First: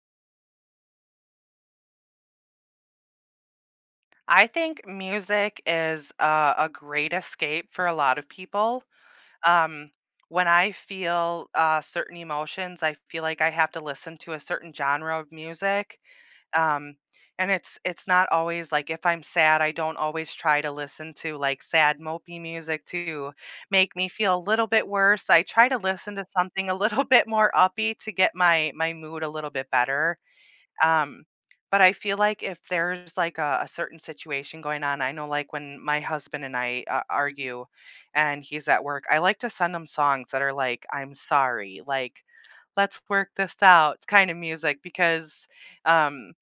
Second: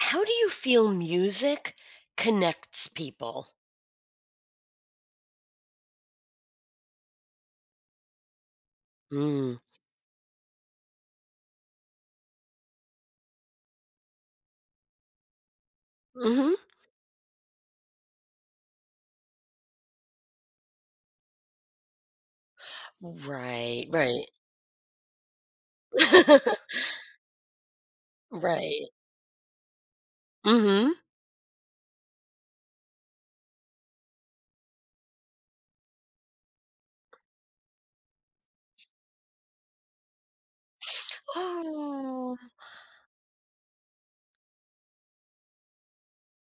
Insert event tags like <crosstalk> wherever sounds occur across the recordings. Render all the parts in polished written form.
How do you feel music connects people? I think music is a great escape for a lot of people. Mm. Um, when I feel certain emotions, I feel like I have to listen to a certain genre of music. Mhm. Um, and it's not always like if I'm sad, I don't always try to listen to like sad mopey music to Right, make me right. feel a little bit worse. I try to listen to something a <laughs> little <laughs> bit more uppy to get my Right. my mood a little bit better. Mhm. Um, but I feel like if there's like a certain situation going on, I know like when my husband and I argue and he's at work, I like to send him songs that are like, I'm sorry, like, Oh. let's work this out kind of music because um,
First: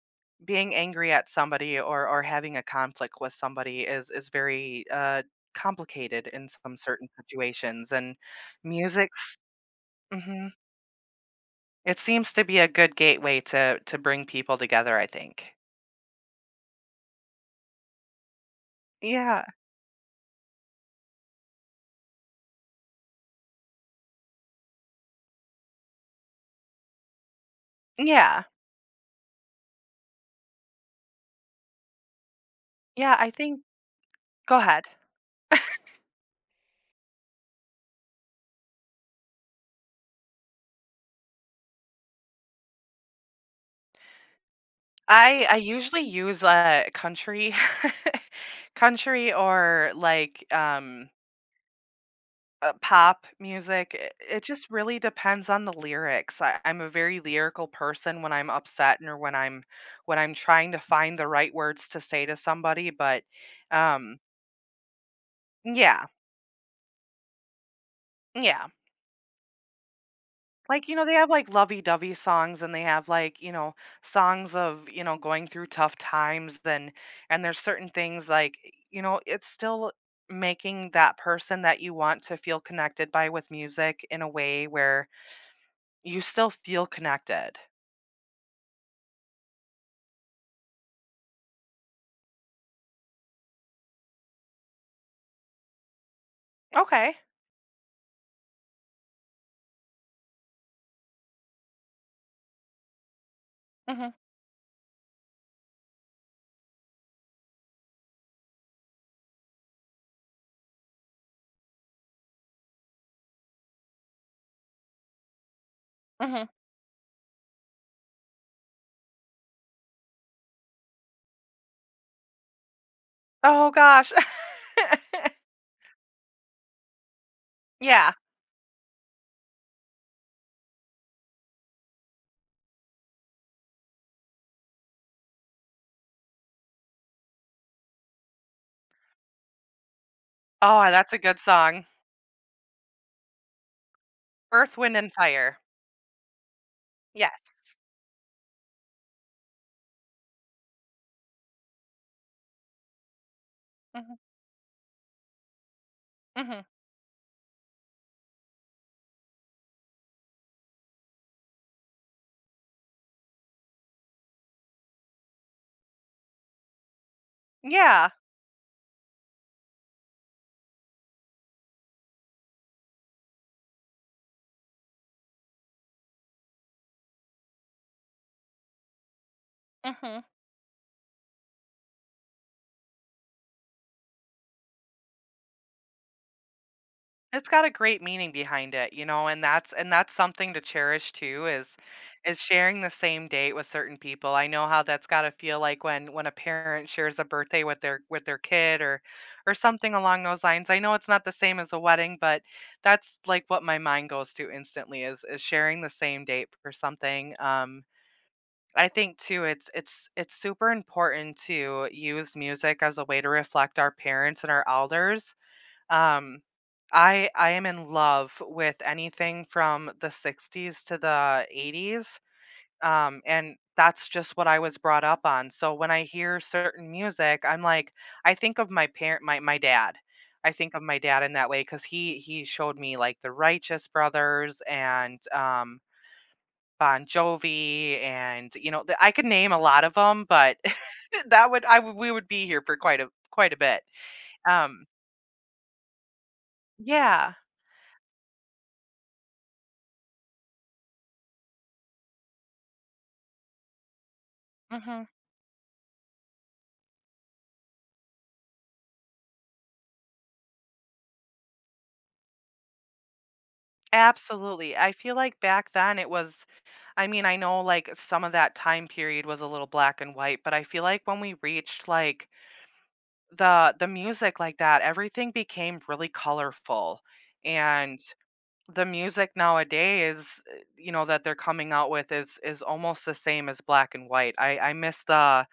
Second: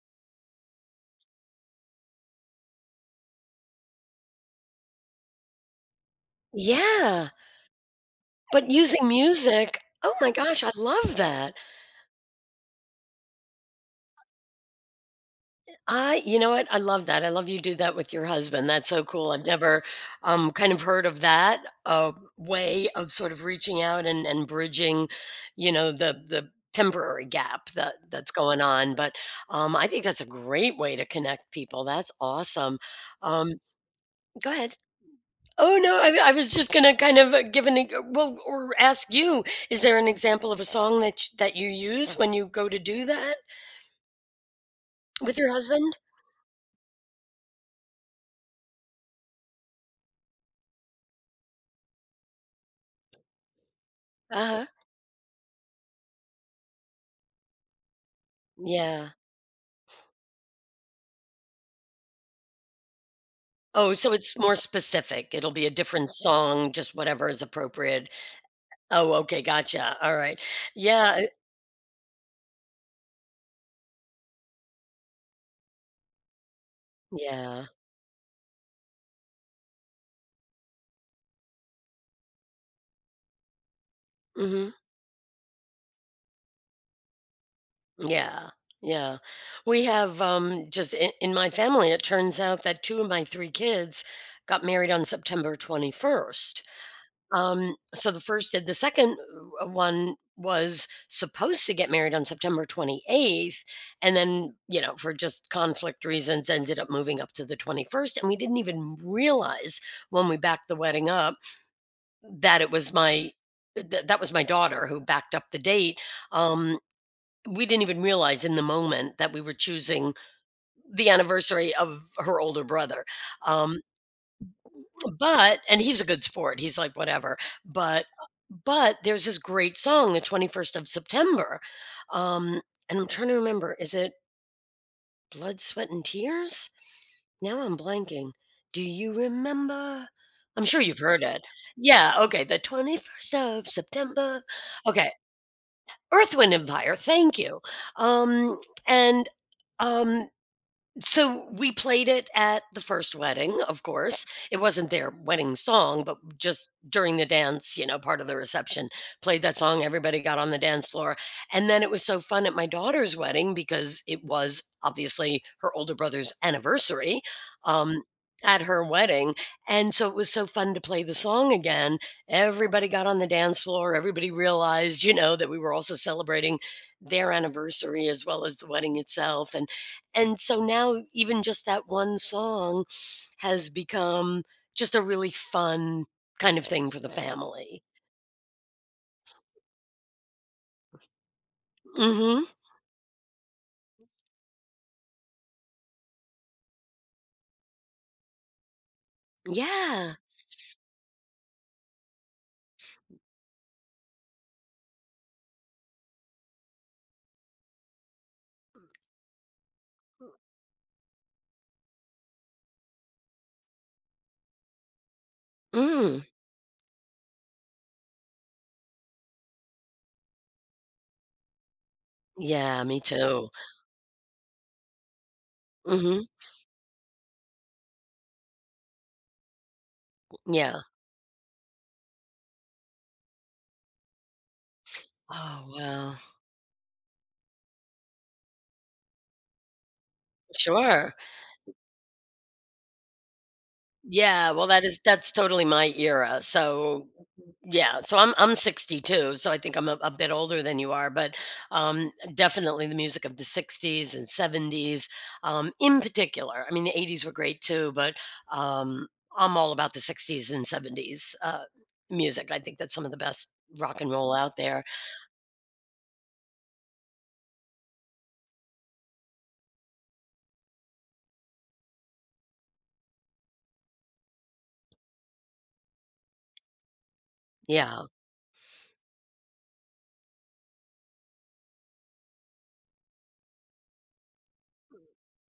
being angry at somebody or having a conflict with somebody is very complicated in some certain Yeah, situations. And but using music's, music oh my mhm, gosh, I love that. it seems to be a good gateway to bring people together, I think. I You know what? I love that. I love you do that with your husband. That's so cool. Yeah. I've never kind of heard of that way of sort of reaching out and bridging, you know, the temporary gap that that's Yeah. going on. But I think that's a great way to connect people. That's awesome. Yeah, I Um, think Go go ahead. ahead. Oh no, I was just gonna kind of give well or ask you. Is there an example of a song that you use when you go to do that with your I husband? usually use, country <laughs> country or, like, pop music. It Uh huh. just really depends on the lyrics. I'm a very lyrical person when I'm upset and Yeah. or when I'm trying to find the right words to say to somebody, but, Oh, so um it's more specific. It'll be a Yeah. different song, just whatever is appropriate. Yeah. Oh, okay, gotcha. All right. Like, you know, they Yeah, have like lovey dovey songs and they have like, you know, songs of, you know, going through tough times and there's yeah. certain things like, you know, it's still making that person that you want to feel connected by with music in a way Mhm. where you still feel connected. Yeah. Yeah. We have just in my family it turns out that two of my three kids got married on September 21st. Okay. So the first did. The second one was supposed to get married on September 28th, Mhm. and then, you know, for just conflict reasons, ended up moving up to the 21st. And we didn't even realize when we backed the wedding up that it was my that was my daughter who backed up the date. Mhm. Um, we didn't even realize in the moment that we were choosing the anniversary of her older brother. Oh Um, gosh. <laughs> but and he's a good sport. He's like, "Whatever," but Yeah. but there's this great song, "The 21st of September," um, and I'm trying to remember, is it "Blood, Sweat, and Tears?" Now I'm blanking. "Do you remember?" I'm sure Oh, you've that's a heard good it. song. Yeah, okay, "The 21st of September." Earth, Wind and Okay, Fire. Earth, Wind& and Fire, thank you. Yes. Um, and, um so we played it at the first wedding, of Mhm. course. It wasn't their wedding song, but Mhm. just during the dance, part of the reception, played that song. Everybody got on the dance floor. And then it was so fun at my daughter's wedding because it was obviously her older brother's anniversary um, Yeah. at her wedding. And so it was so fun to play the song again. Everybody got on the dance floor. Everybody realized that we were also celebrating their anniversary as well as the wedding itself. And Mhm. and so now even just that one song has become just a really fun kind of thing for the It's got a family. great meaning behind it, you know, and that's something to cherish too is Mhm. sharing the same date with certain people. I know how that's got to feel like when a parent shares a birthday with their kid or something Yeah. along those lines. I know it's not the same as a wedding, but that's like what my mind goes to instantly is sharing the same date for something. I think too it's super important to use music as a way to reflect our parents and our elders, Mm. um, I am in love with anything from the 60s to the 80s, Yeah, me too. and that's just what I was brought up on. So when I Mhm. hear certain music, I'm like, I think of my parent, my dad. I think Yeah. of my dad in that way because he showed me like the Righteous Brothers and Oh, wow. Bon Jovi, and you know the, I could name a lot of them, but Sure. <laughs> that would I would we would be here for quite a bit. Yeah, well, that Um, is that's totally my era. So, yeah. yeah, so I'm 62, so I think I'm a bit older than you are, but definitely the music of the 60s and Mm-hmm. 70s, in particular. I mean, the 80s were great too, but um, I'm all about the 60s and 70s music. I think that's some of the best rock and roll out Absolutely. there. I feel like back then it was I mean, I know like some of that time period was a little black and white, but I feel like when we reached like the music like that, everything became really colorful. And Yeah, the music nowadays, you know, that they're coming out with is almost the same as black and white. I miss the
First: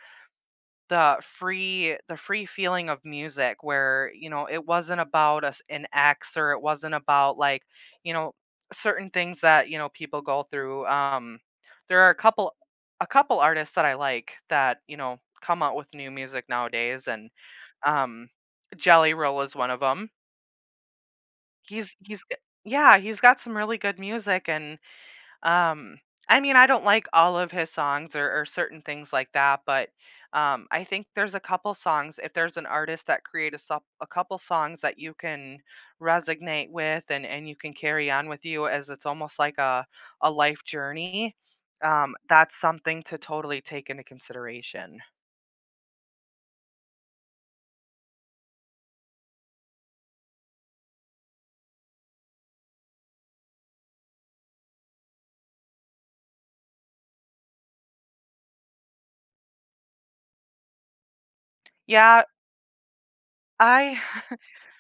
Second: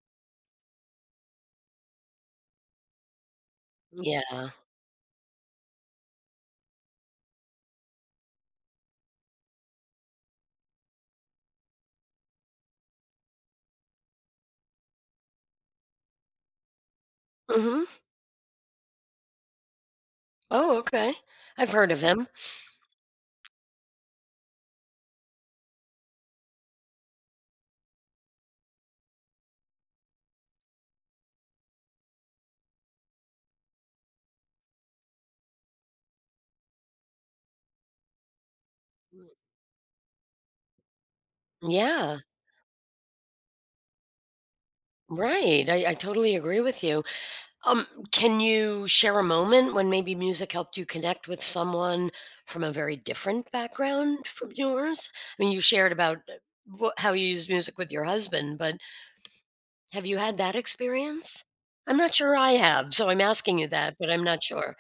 the free feeling of music where you know yeah. it wasn't about us an ex or it wasn't about like you know certain things that you know people go through there are a couple artists that I like that you know come out with new music nowadays and Hmm. um Jelly Roll is one of them. Oh, okay. I've heard He's of him. Yeah he's got some really good music and, um, I mean, I don't like all of his songs or certain things like that, but I think there's a couple songs. If there's an artist that create a couple songs that you can resonate with and you can carry on with you, as it's almost like a life journey. Yeah, That's something to totally take into consideration. right. I totally agree with you. Um, can you share a moment when maybe music helped you connect with someone from a very different background from yours? I mean, you shared about how you use music with your husband, but have you had that experience? I'm not Yeah, sure I have, so I'm asking you that, I but I'm not sure.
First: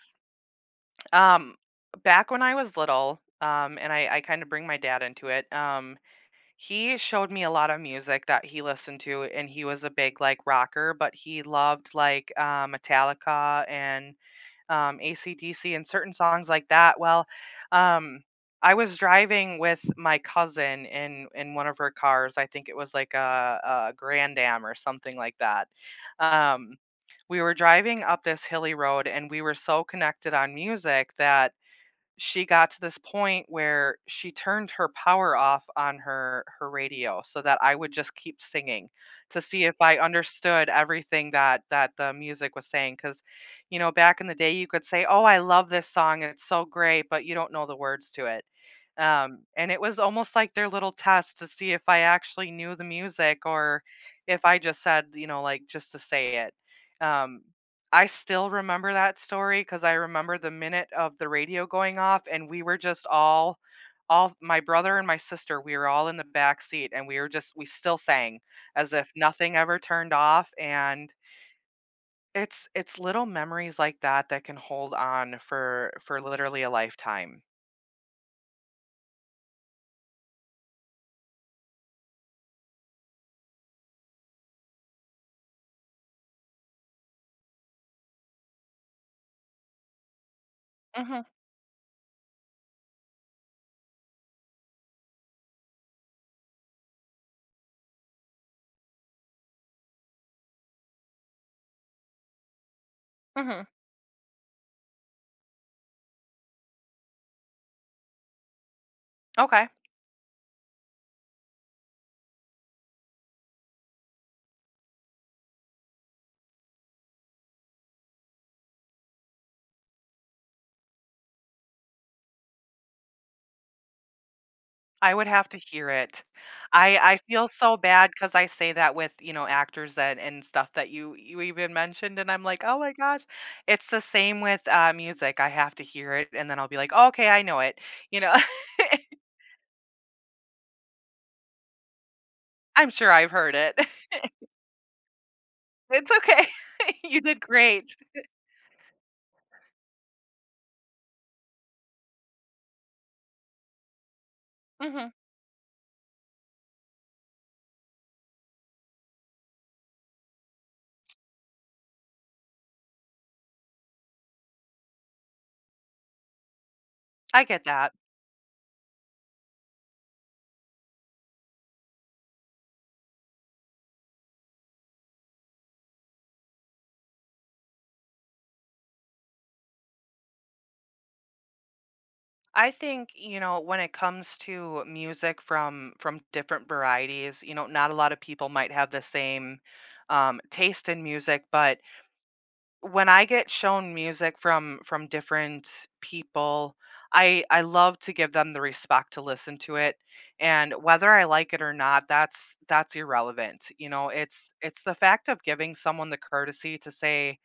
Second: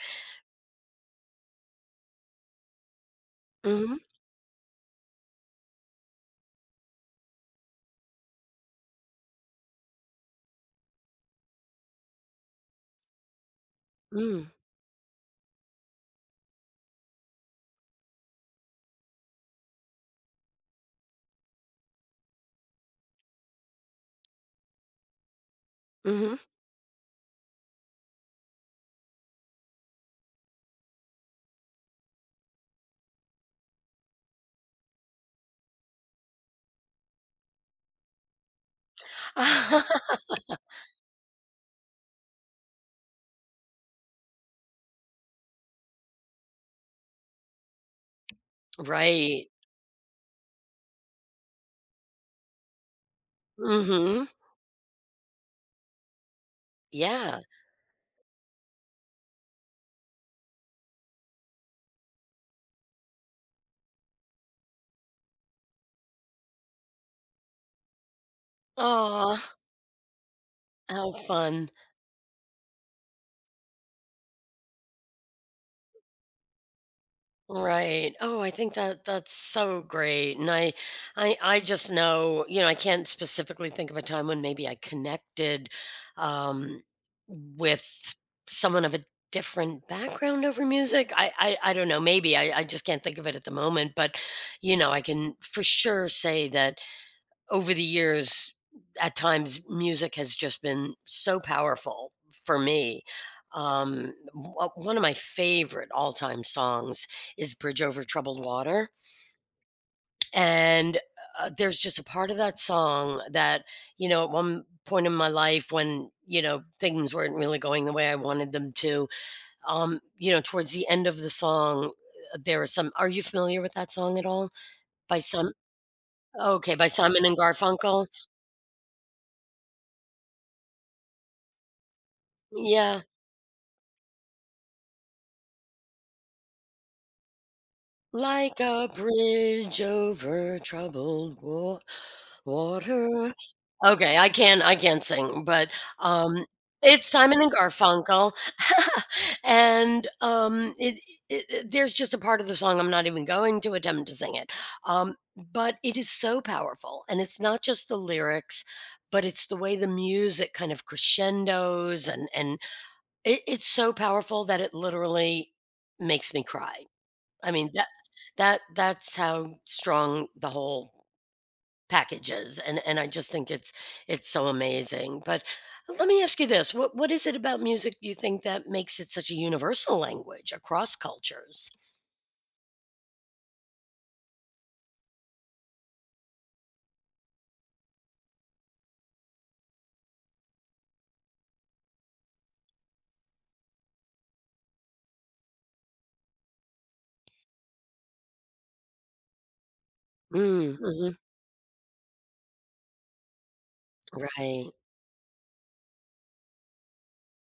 <laughs> um back when I was little, and Mm-hmm. I kind of bring my dad into it. He showed me a lot of music that he listened to, and he was a big, like, rocker, but he loved, like, Metallica and, Mm, AC/DC and certain songs like that. Well, um, I was driving with my cousin in one of her cars. I think it was, like, a Grand Am or something like that. mm-hmm. Um, we were driving up this hilly road, and we were so connected on music that she got to this point where she turned her power off on her radio so that I would just keep singing to see if I understood everything that that the music was saying. Because, you know, back in the day, you could say, "Oh, I love this song, it's so great," but you don't know the words to it. <laughs> Right. And it was almost like their little test to see if I actually knew the music or Mm-hmm. if I just said, you know, like, just to say it. Um Yeah. I still remember that story because I remember the minute of the radio going off, and we were just all my brother and my sister, we were all in the back seat, and we were just we still sang as if nothing Oh, ever turned off, how and fun. it's little memories like that that can hold on for literally a lifetime. Right. Oh, I think that that's so great. And I just know, I can't specifically think of a time when maybe I connected um with someone of a different background over music. Mhm, I don't know, maybe I just can't think of it at the moment, but I can for sure say that over the years, at times, music has just been so powerful for me. mhm. One of my favorite all time songs is Bridge Over Troubled Water. Okay. And there's just a part of that song that, at one point in my life when, things weren't really going the way I wanted them to, towards the end of the song, there are some. Are you familiar with that song at all? I By would have some. to hear it. Okay, by I Simon and feel so Garfunkel. bad because I say that with, you know, actors that and stuff that you even mentioned, and I'm like, "Oh my Yeah. gosh." It's the same with, music. I have to hear it, and then I'll be like, oh, "Okay, I know it." You know? Like a <laughs> bridge over troubled I'm sure I've water. heard it. Okay, <laughs> I can't sing, but It's um okay. <laughs> it's You did Simon and great. Garfunkel. <laughs> And there's just a part of the song I'm not even going to attempt to sing it. Mhm. Um but it is so powerful and it's not just the lyrics, but it's the way the music kind of crescendos and it's so powerful that it literally makes me cry. I I get mean, that that. that that's how strong the whole package is, and I just think it's so amazing, but let me ask you this, what is it about music you think that makes it such a universal language across cultures? I think, you know, when it comes to music from different varieties, you know, not a lot of people might have the same, taste in music, but when I get shown music from different people, I love to give them the respect to listen to it, and Mm, whether mhm, I like it or not, that's irrelevant. You know, it's right. it's the fact of giving someone the courtesy to say,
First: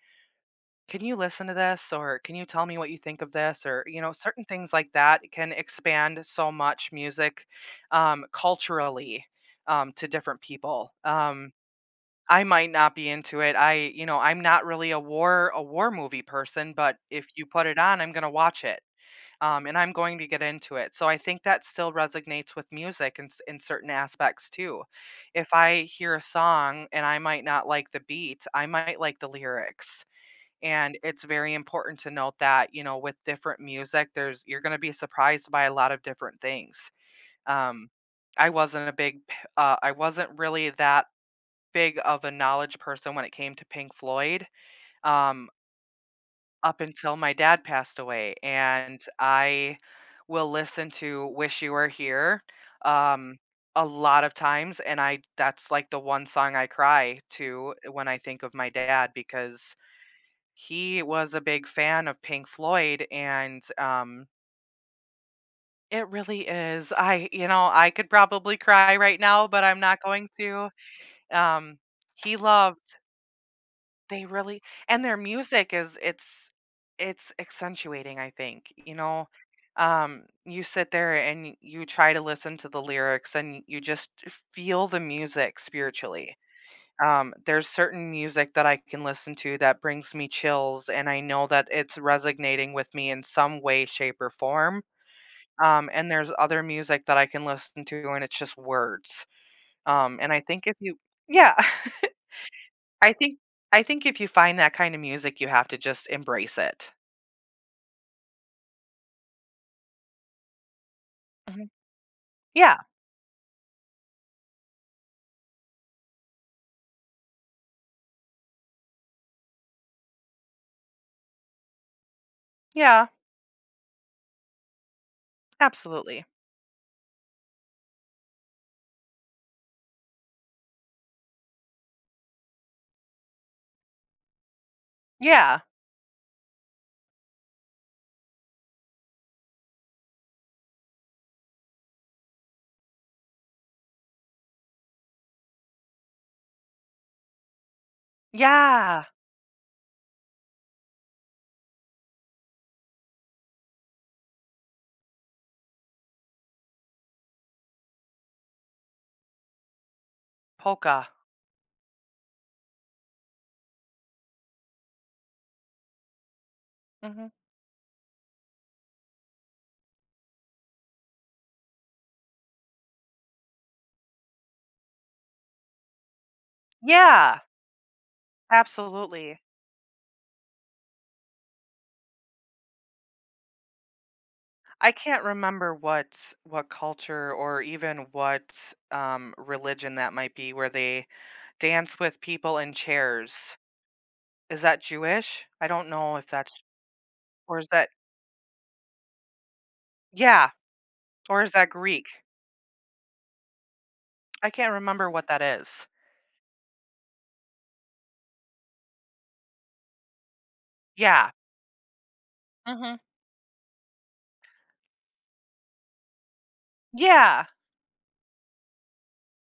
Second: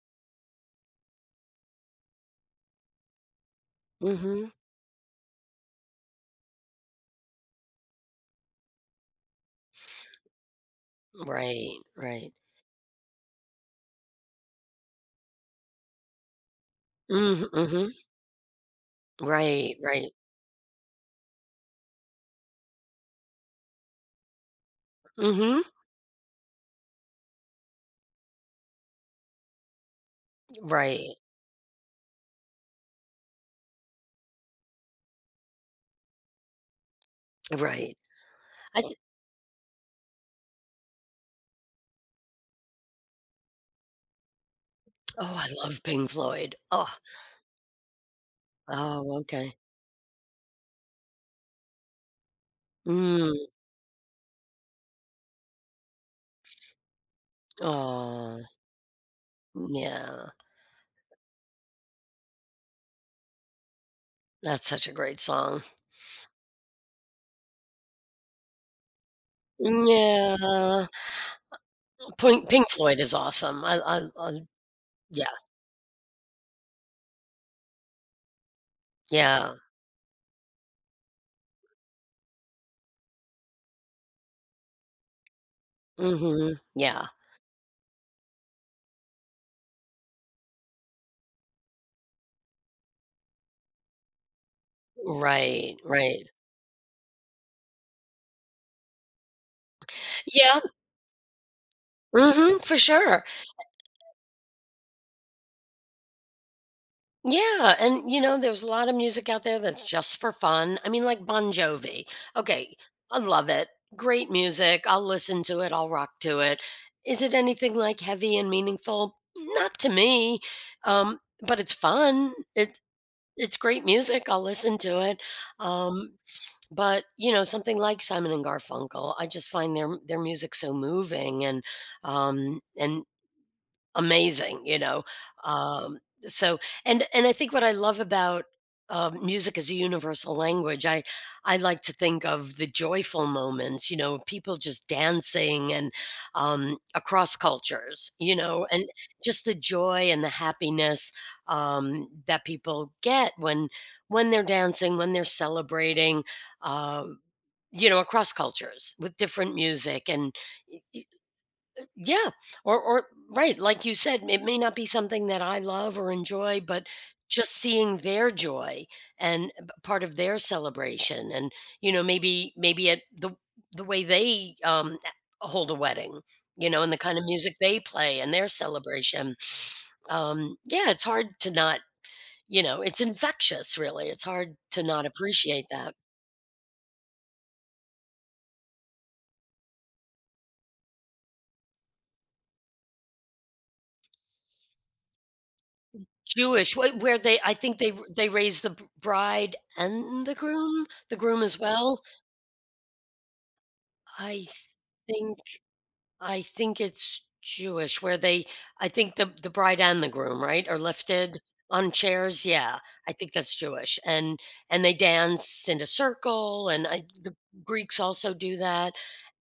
"Can you listen to this?" or "Can you tell me what you think of this?" or you know, certain Mhm, things like that can expand so much music, culturally, to different people. Right, right. I might not be into it. I, you know, I'm not really a war movie person, but if you Mhm, put it mhm. on, I'm going to watch it. And Right, I'm right. going to get into it. So I think that still resonates with music in, in certain aspects too. If Mhm, I hear a song and I might not like the beat, I might like the lyrics. And right, it's very important to note that, you know, with different music, there's you're going to be surprised by a lot of different things. Um, right. I I wasn't a th big, I wasn't really that big of a knowledge person when it came to Pink Floyd, Oh, um, I love Pink Floyd. up Oh, until my dad passed away, and oh, okay. I will listen to "Wish You Were Here," Mm. um, a lot of times, and I that's, like, the one song I cry to when I think Oh of my dad because yeah, he was a big fan of Pink Floyd, and, that's such a great song. it really is I you know, I could probably cry right now, but I'm not going to, Yeah, um, he Pink loved Floyd is awesome. They I really and their Yeah, music is it's accentuating, I think, you know? yeah, You sit there and you try to listen to the lyrics and you just feel the music spiritually. mhm, yeah, There's certain music that I can listen to that brings me chills, and I know that it's resonating with me in some way, shape, or form. right, And right. there's other music that I can listen to, and it's just words. And I Yeah, think if you Yeah. <laughs> mhm, for I sure. think I think if you find that kind of music, you have to just embrace it. Yeah, and there's a lot of music out there that's just for fun. I mean, like Bon Mhm. Jovi. Okay, Yeah. I love it. Great music. I'll listen to it, I'll rock to it. Is it anything, like, heavy and meaningful? Not to me, um, but it's fun. It Yeah. It's great music, I'll listen to it, um, Absolutely. but, something like Simon& and Garfunkel, I just find their music so moving and amazing, you know? Yeah. So, and I think what I love about music as a universal language, I like to think of the joyful moments, people just dancing and across cultures, and Yeah. just the joy and the happiness that people get when they're dancing, when they're celebrating, uh, across cultures with different music and Polka. yeah, or right, like you said, it may not be something that I love or enjoy, but Mhm. just seeing their joy and part of their celebration, and maybe maybe at the way they hold a wedding, and the kind of Yeah. music they play and their celebration. Absolutely. Yeah, it's hard to not, you know, it's infectious, really. It's hard to I not can't appreciate remember that. What culture or even what, religion that might be where they dance with people in chairs. Is that Jewish? I don't know if that's Jewish, where they, I or is think that they raise the bride and Yeah, the or groom is as that well. Greek? I I can't remember what think that is. I think it's Jewish where they I think the bride and the groom, right, are Yeah. lifted on chairs, yeah, Mhm. I think that's Jewish, and they dance in a circle, and I the Yeah. Greeks also do that,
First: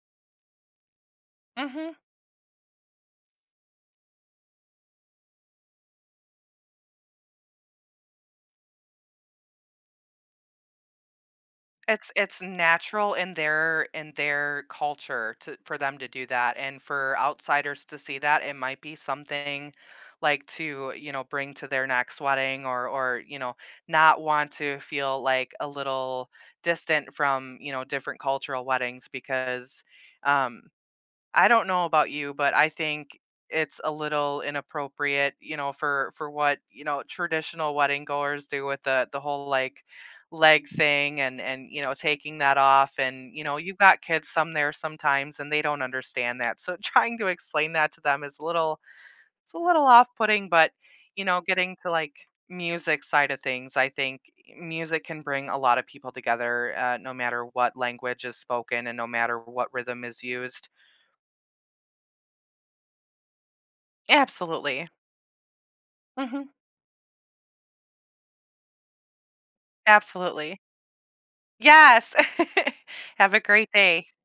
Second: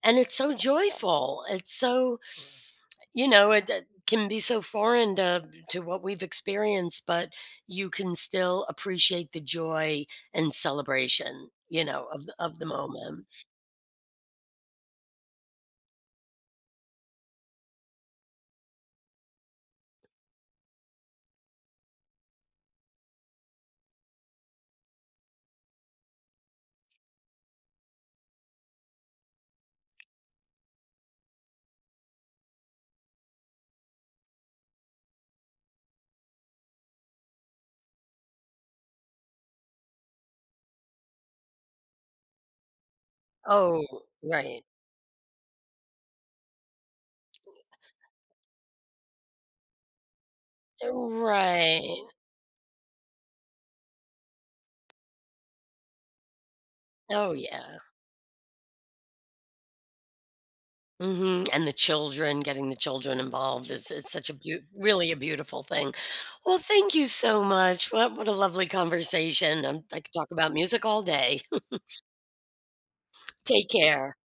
and it's so joyful, it's Mhm. so you know, it can be so foreign to what we've experienced, but you can still appreciate the joy and celebration, It's of the it's of the natural moment. in their culture to for them to do that, and for outsiders to see that, it might be something like to, you know, bring to their next wedding or, you know, not want to feel like a little distant from, you know, different cultural weddings because um I don't know about you, but I think it's a little inappropriate, you know, for what, you know, traditional wedding goers do with the whole like leg thing and you know taking that off and you know you've Oh, got kids some right. there sometimes and they don't understand that so <laughs> trying to explain that to them is a little it's a little off-putting but you know getting to Right. like music side of things I think music can bring a lot of people together no Oh, matter what yeah. language is spoken and no matter what rhythm is used. Mhm, and the children, getting the children involved is such a beau Absolutely. really a beautiful thing. Mhm. Well, thank you so much. What a lovely conversation. I could talk about Absolutely. music all day. <laughs> Yes. <laughs> Have a Take great day. care.